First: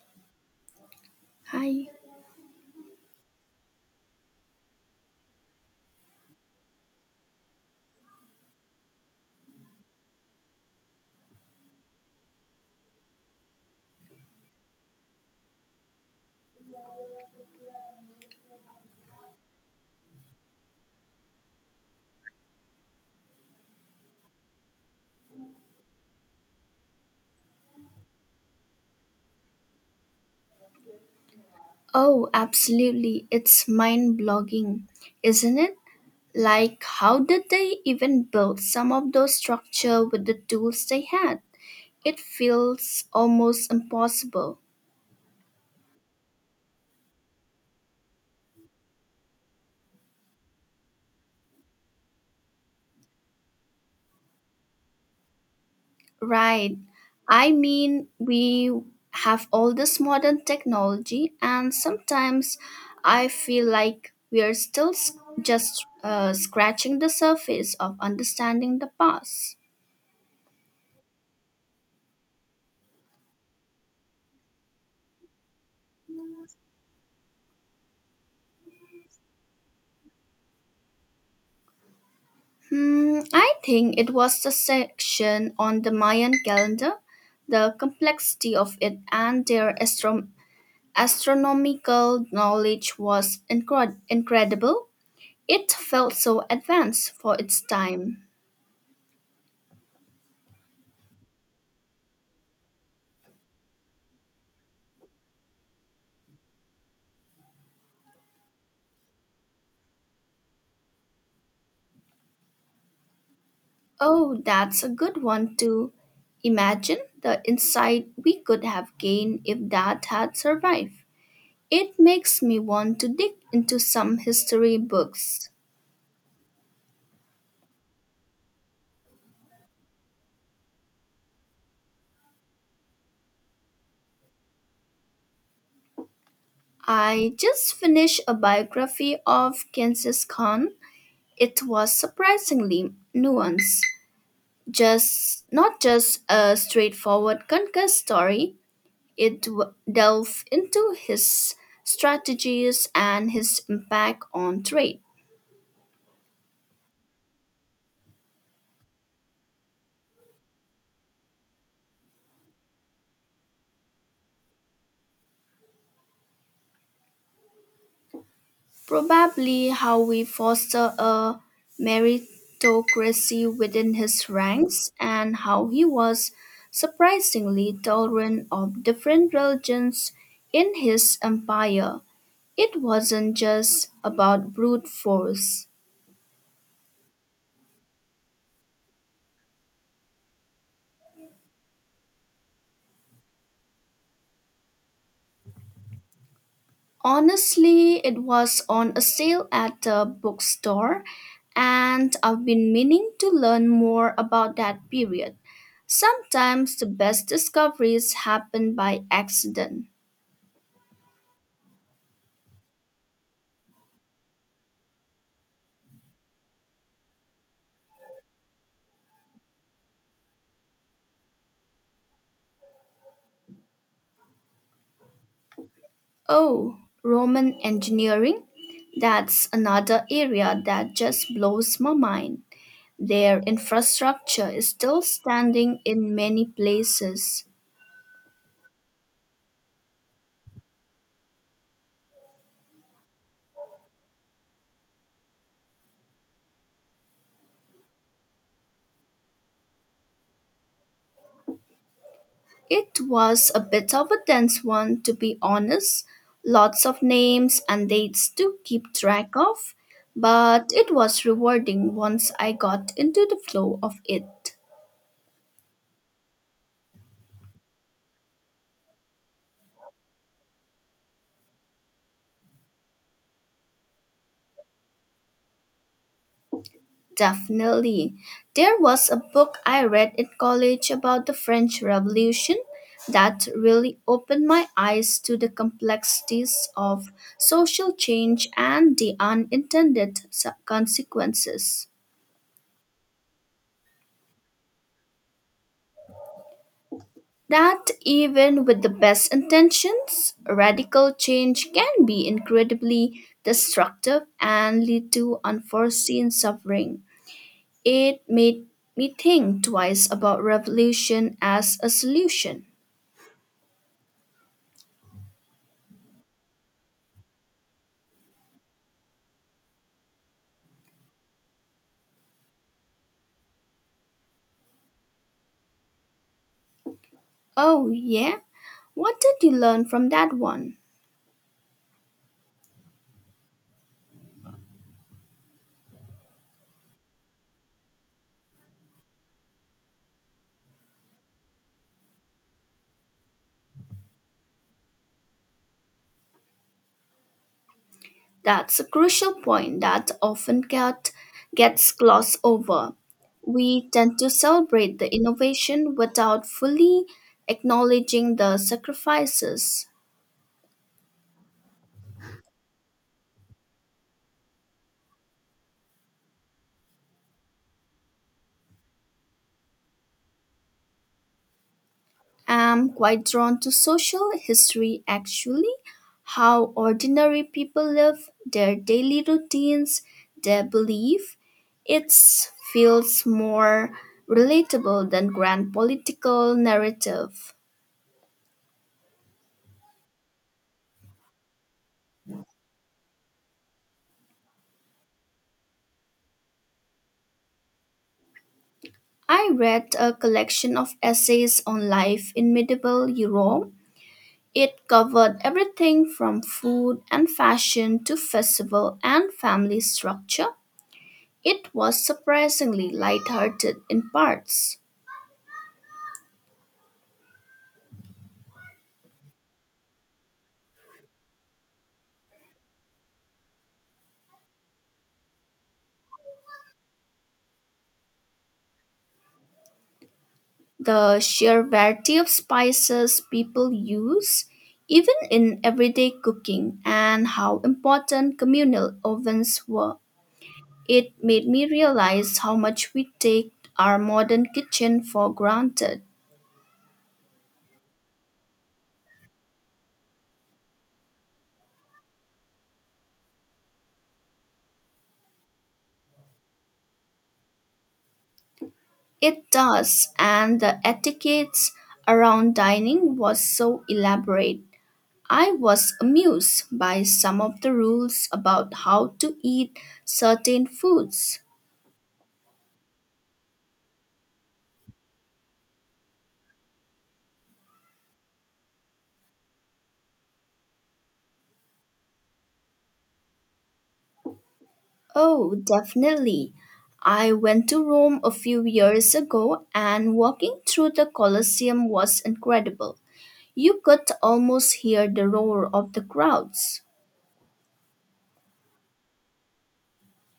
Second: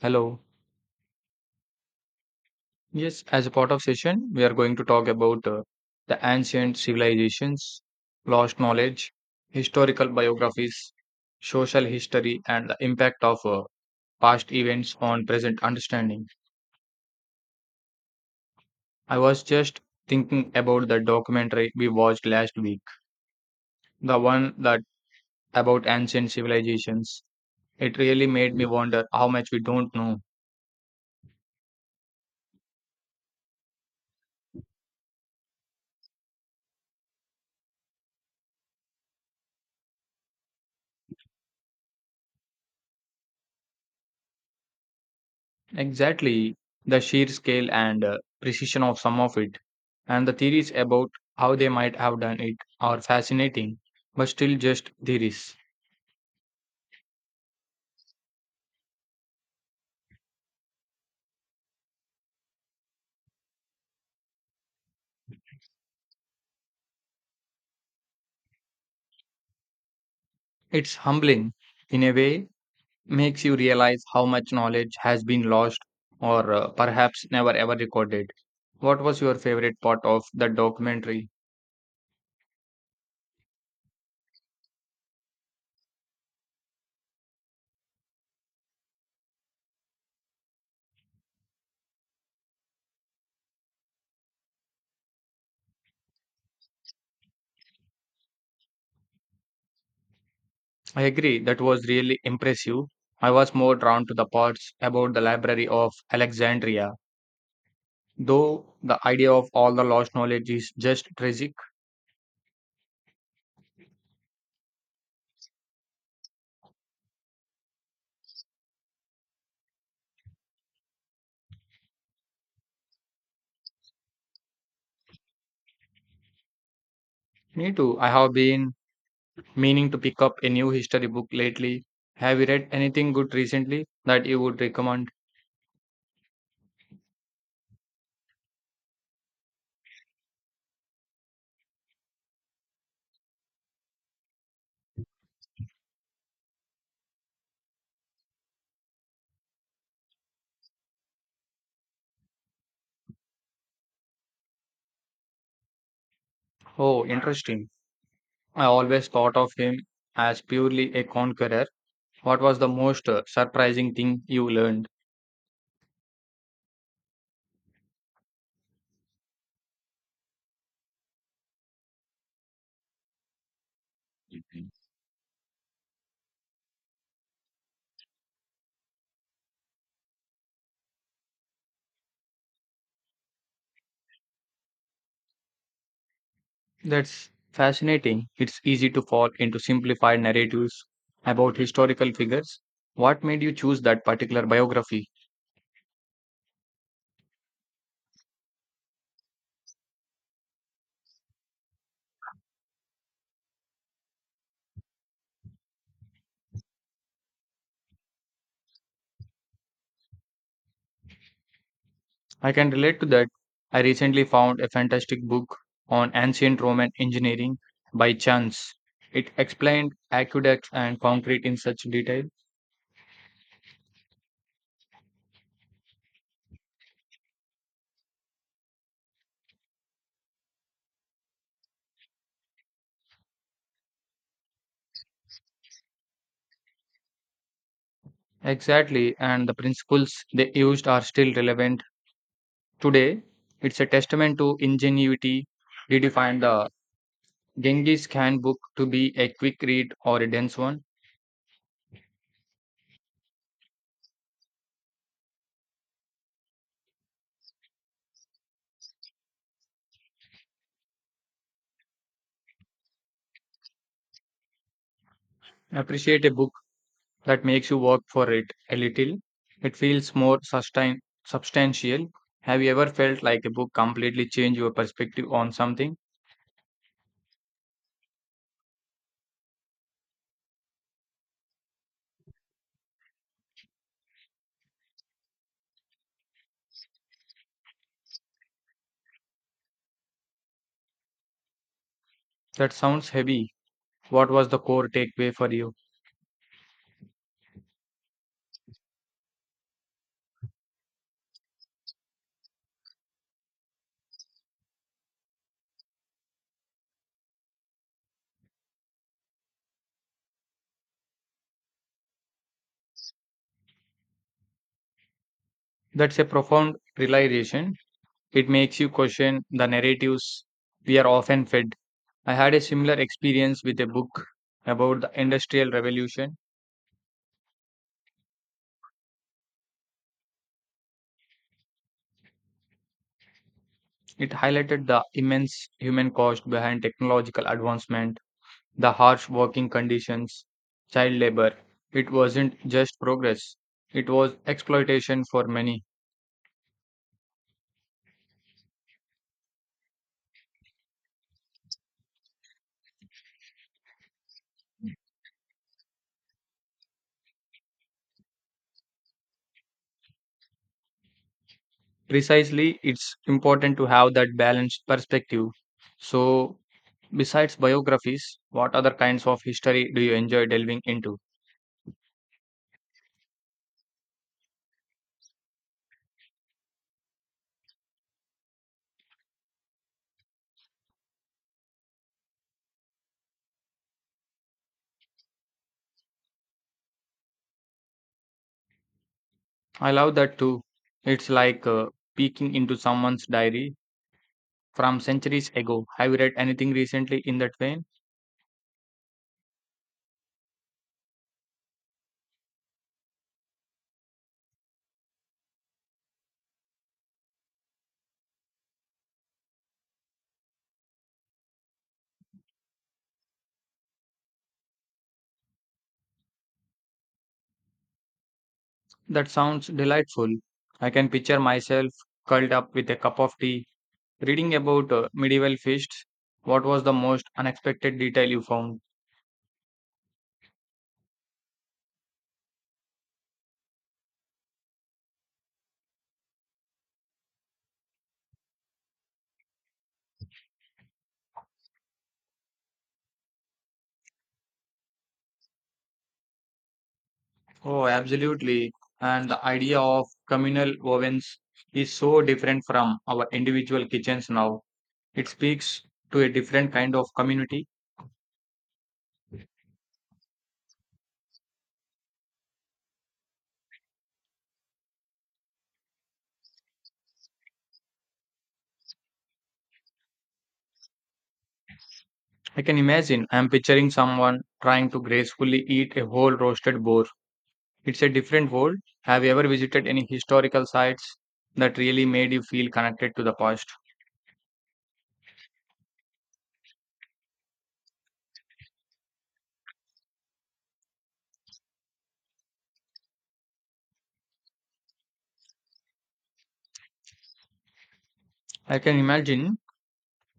Hello. Hi. Yes, as a part of session, we are going to talk about the ancient civilizations, lost knowledge, historical biographies, social history, and the impact of past events on present understanding. I was just thinking about the documentary we watched last week, the one that about ancient civilizations. It really made me wonder how much we don't know. Oh, absolutely. It's mind blogging, isn't it? Like, how did they even build some of those structures with the tools they had? It feels almost impossible. Exactly, the sheer scale and precision of some of it, and the theories about how they might have done it are fascinating, but still just theories. Right. I mean, we have all this modern technology, and sometimes I feel like we're just scratching the surface of understanding the past. It's humbling, in a way, makes you realize how much knowledge has been lost or perhaps never ever recorded. What was your favorite part of the documentary? I think it was the section on the Mayan calendar, the complexity of it, and their astronomical knowledge was incredible. It felt so advanced for its time. I agree, that was really impressive. I was more drawn to the parts about the Library of Alexandria, though the idea of all the lost knowledge is just tragic. Oh, that's a good one too. Imagine the insight we could have gained if that had survived. It makes me want to dig into some history books. Me too. I have been meaning to pick up a new history book lately. Have you read anything good recently that you would recommend? I just finished a biography of Genghis Khan. It was surprisingly nuanced, just not just a straightforward conquest story. Delved into his strategies and his impact on trade. Oh, interesting. I always thought of him as purely a conqueror. What was the most surprising thing you learned? Probably how we foster a meritocracy within his ranks and how he was surprisingly tolerant of different religions in his empire. It wasn't just about brute force. That's fascinating. It's easy to fall into simplified narratives about historical figures. What made you choose that particular biography? Honestly, it was on a sale at the bookstore, and I've been meaning to learn more about that period. Sometimes the best discoveries happen by accident. I can relate to that. I recently found a fantastic book on ancient Roman engineering by chance. It explained aqueducts and concrete in such detail. Oh, Roman engineering? That's another area that just blows my mind. Their infrastructure is still standing in many places. Exactly, and the principles they used are still relevant today. It's a testament to ingenuity. Did you find the Genghis Khan book to be a quick read or a dense one? It was a bit of a dense one, to be honest. Lots of names and dates to keep track of, but it was rewarding once I got into the flow of it. Appreciate a book that makes you work for it a little. It feels more substantial. Have you ever felt like a book completely changed your perspective on something? Definitely. There was a book I read in college about the French Revolution that really opened my eyes to the complexities of social change and the unintended consequences. That sounds heavy. What was the core takeaway for you? That even with the best intentions, radical change can be incredibly destructive and lead to unforeseen suffering. It made me think twice about revolution as a solution. That's a profound realization. It makes you question the narratives we are often fed. I had a similar experience with a book about the Industrial Revolution. Oh, yeah? What did you learn from that one? It highlighted the immense human cost behind technological advancement, the harsh working conditions, child labor. It wasn't just progress, it was exploitation for many. That's a crucial point that gets glossed over. We tend to celebrate the innovation without fully acknowledging the sacrifices. Precisely, it's important to have that balanced perspective. So, besides biographies, what other kinds of history do you enjoy delving into? Am quite drawn to social history actually, how ordinary people live, their daily routines, their belief. It feels more relatable than grand political narrative. I love that too. It's like peeking into someone's diary from centuries ago. Have you read anything recently in that vein? I read a collection of essays on life in medieval Europe. It covered everything from food and fashion to festival and family structure. It was surprisingly lighthearted in parts. That sounds delightful. I can picture myself curled up with a cup of tea reading about medieval feasts. What was the most unexpected detail you found? The sheer variety of spices people use, even in everyday cooking, and how important communal ovens were. It made me realize how much we take our modern kitchen for granted. Oh, absolutely. And the idea of communal ovens is so different from our individual kitchens now. It speaks to a different kind of community. It does, and the etiquettes around dining was so elaborate. I was amused by some of the rules about how to eat certain foods. I can imagine. I'm picturing someone trying to gracefully eat a whole roasted boar. It's a different world. Have you ever visited any historical sites that really made you feel connected to the past? Oh, definitely. I went to Rome a few years ago and walking through the Colosseum was incredible. You could almost hear the roar of the crowds. I can imagine.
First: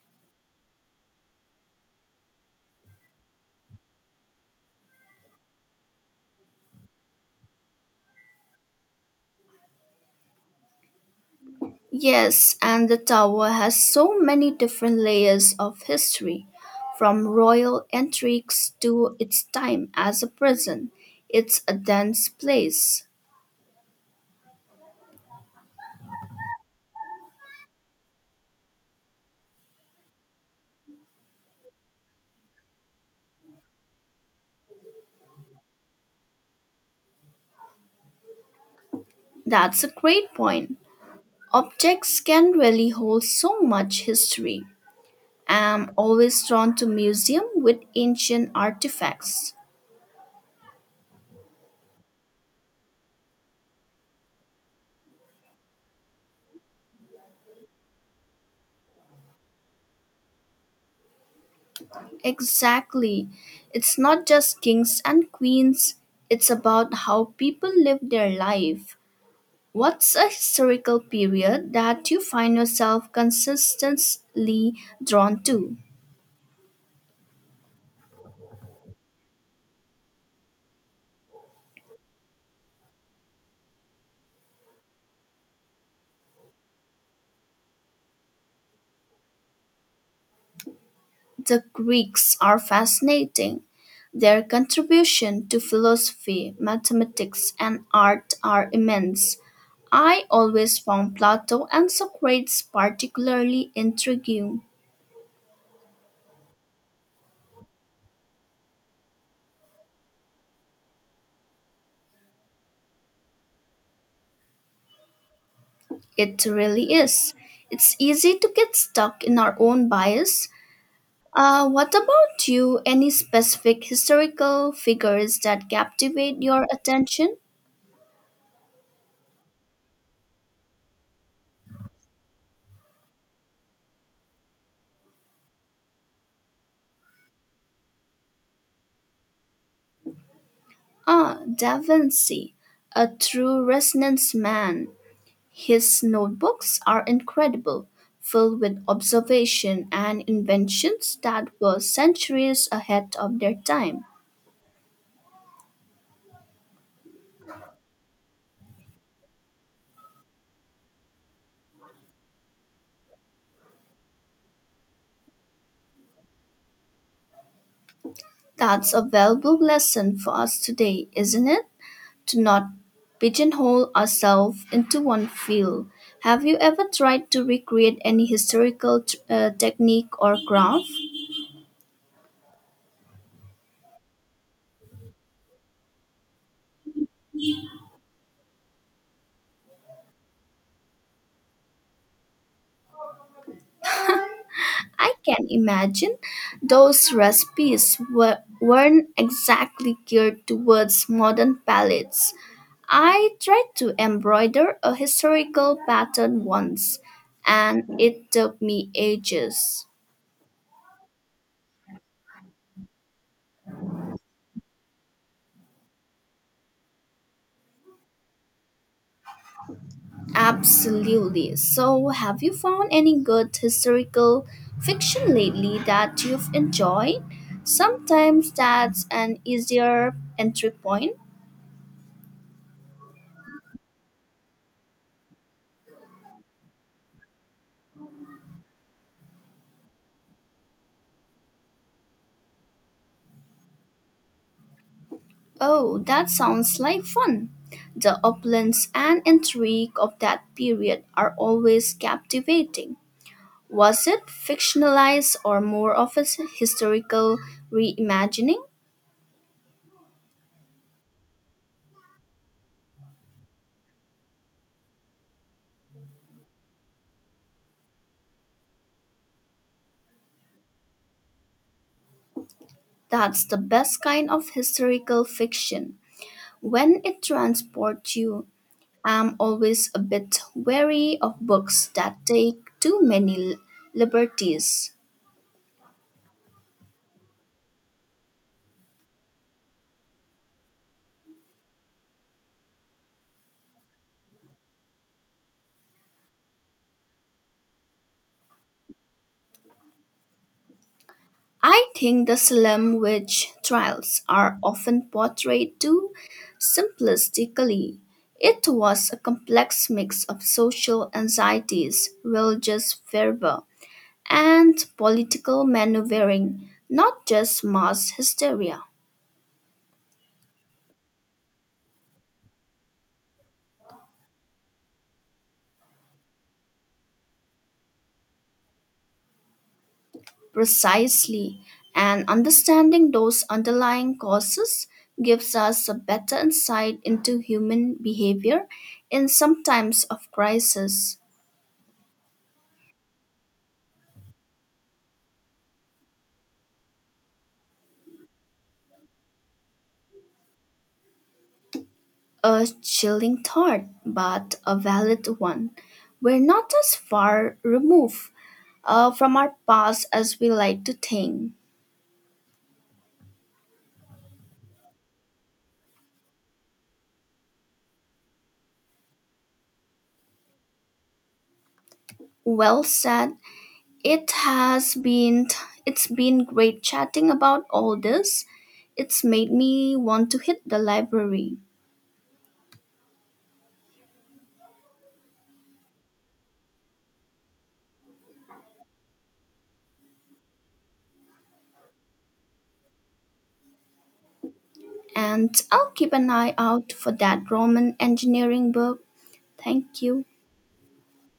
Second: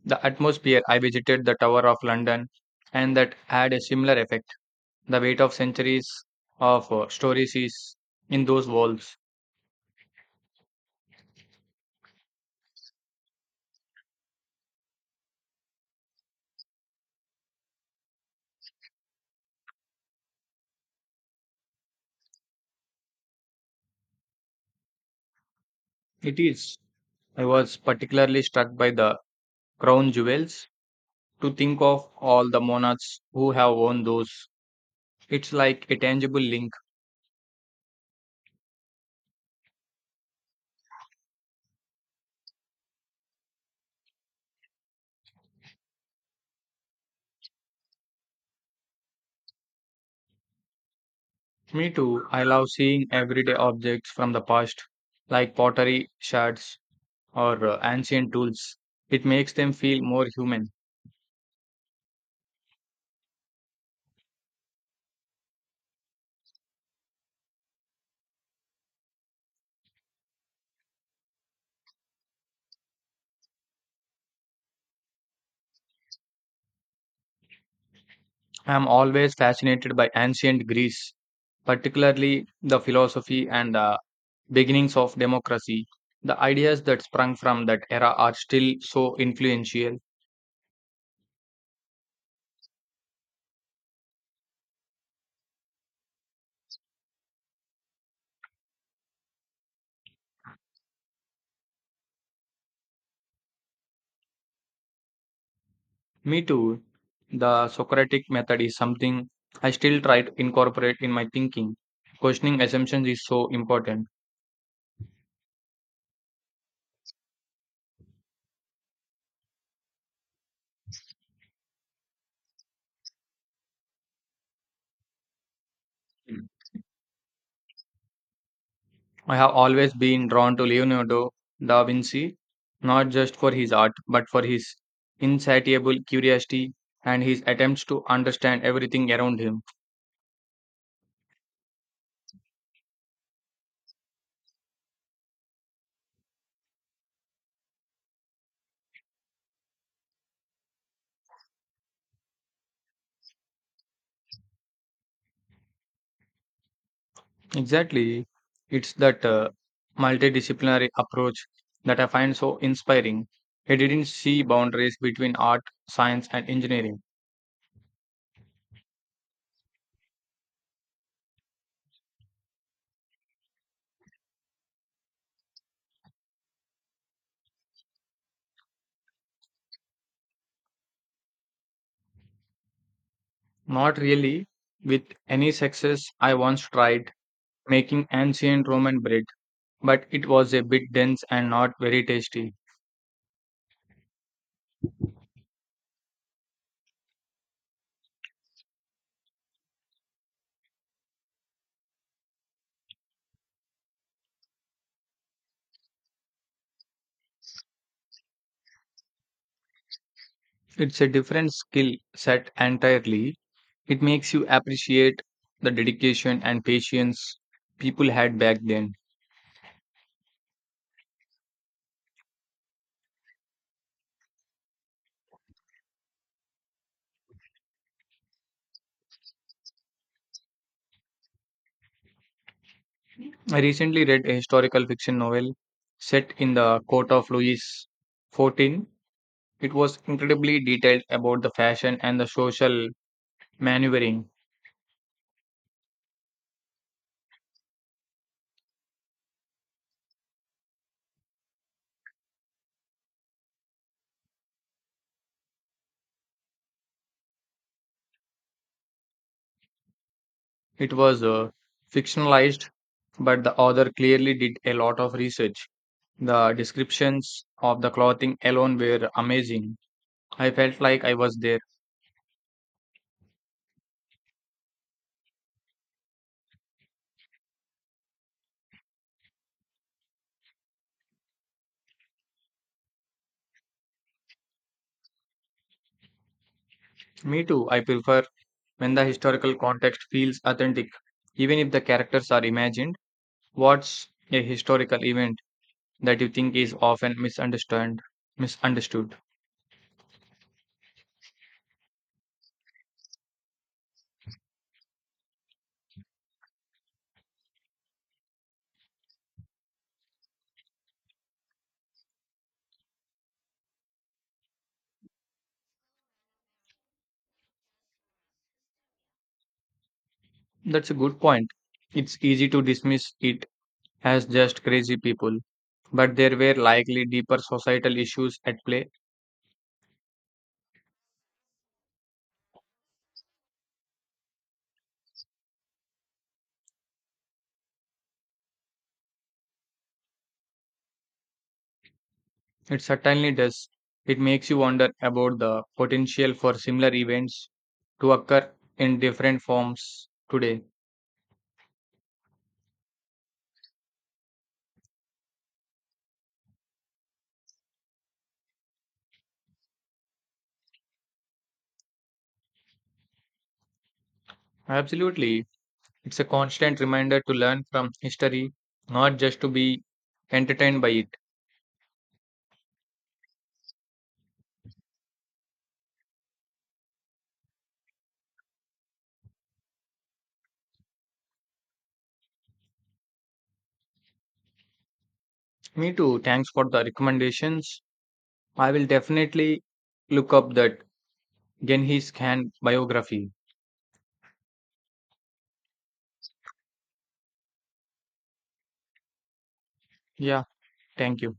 The atmosphere. I visited the Tower of London and that had a similar effect. The weight of centuries of stories is in those walls. Yes, and the tower has so many different layers of history, from royal intrigues to its time as a prison. It's a dense place. It is. I was particularly struck by the crown jewels. To think of all the monarchs who have worn those, it's like a tangible link. That's a great point. Objects can really hold so much history. I am always drawn to museum with ancient artifacts. Me too. I love seeing everyday objects from the past, like pottery shards or ancient tools. It makes them feel more human. Exactly. It's not just kings and queens, it's about how people live their life. What's a historical period that you find yourself consistently drawn to? I am always fascinated by ancient Greece, particularly the philosophy and the beginnings of democracy. The ideas that sprung from that era are still so influential. The Greeks are fascinating. Their contribution to philosophy, mathematics, and art are immense. I always found Plato and Socrates particularly intriguing. Me too. The Socratic method is something I still try to incorporate in my thinking. Questioning assumptions is so important. It really is. It's easy to get stuck in our own bias. What about you? Any specific historical figures that captivate Mm. your attention? I have always been drawn to Leonardo da Vinci, not just for his art, but for his insatiable curiosity and his attempts to understand everything around him. Ah, Da Vinci, a true Renaissance man. His notebooks are incredible, filled with observation and inventions that were centuries ahead of their time. Exactly. It's that multidisciplinary approach that I find so inspiring. He didn't see boundaries between art, science, and engineering. That's a valuable lesson for us today, isn't it? To not pigeonhole ourselves into one field. Have you ever tried to recreate any historical technique or craft? Not really. With any success, I once tried making ancient Roman bread, but it was a bit dense and not very tasty. I can imagine those weren't exactly geared towards modern palates. I tried to embroider a historical pattern once, and it took me ages. It's a different skill set entirely. It makes you appreciate the dedication and patience people had back then. Absolutely. So, have you found any good historical fiction lately that you've enjoyed? Sometimes that's an easier entry point. I recently read a historical fiction novel set in the court of Louis XIV. It was incredibly detailed about the fashion and the social maneuvering. Oh, that sounds like fun. The opulence and intrigue of that period are always captivating. Was it fictionalized or more of a historical reimagining? It was fictionalized, but the author clearly did a lot of research. The descriptions of the clothing alone were amazing. I felt like I was there. That's the best kind of historical fiction. When it transports you, I'm always a bit wary of books that take too many liberties. Me too, I prefer when the historical context feels authentic, even if the characters are imagined. What's a historical event that you think is often misunderstood? I think the Salem witch trials are often portrayed too simplistically. It was a complex mix of social anxieties, religious fervor, and political maneuvering, not just mass hysteria. That's a good point. It's easy to dismiss it as just crazy people, but there were likely deeper societal issues at play. Precisely, and understanding those underlying causes gives us a better insight into human behavior in some times of crisis. It certainly does. It makes you wonder about the potential for similar events to occur in different forms today. A chilling thought, but a valid one. We're not as far removed from our past as we like to think. Absolutely, it's a constant reminder to learn from history, not just to be entertained by it. Well said. It has been. It's been great chatting about all this. It's made me want to hit the library, Me too, thanks for the recommendations. I will definitely look up that Genghis Khan biography. and I'll keep an eye out for that Roman engineering book. Thank you. Yeah, thank you.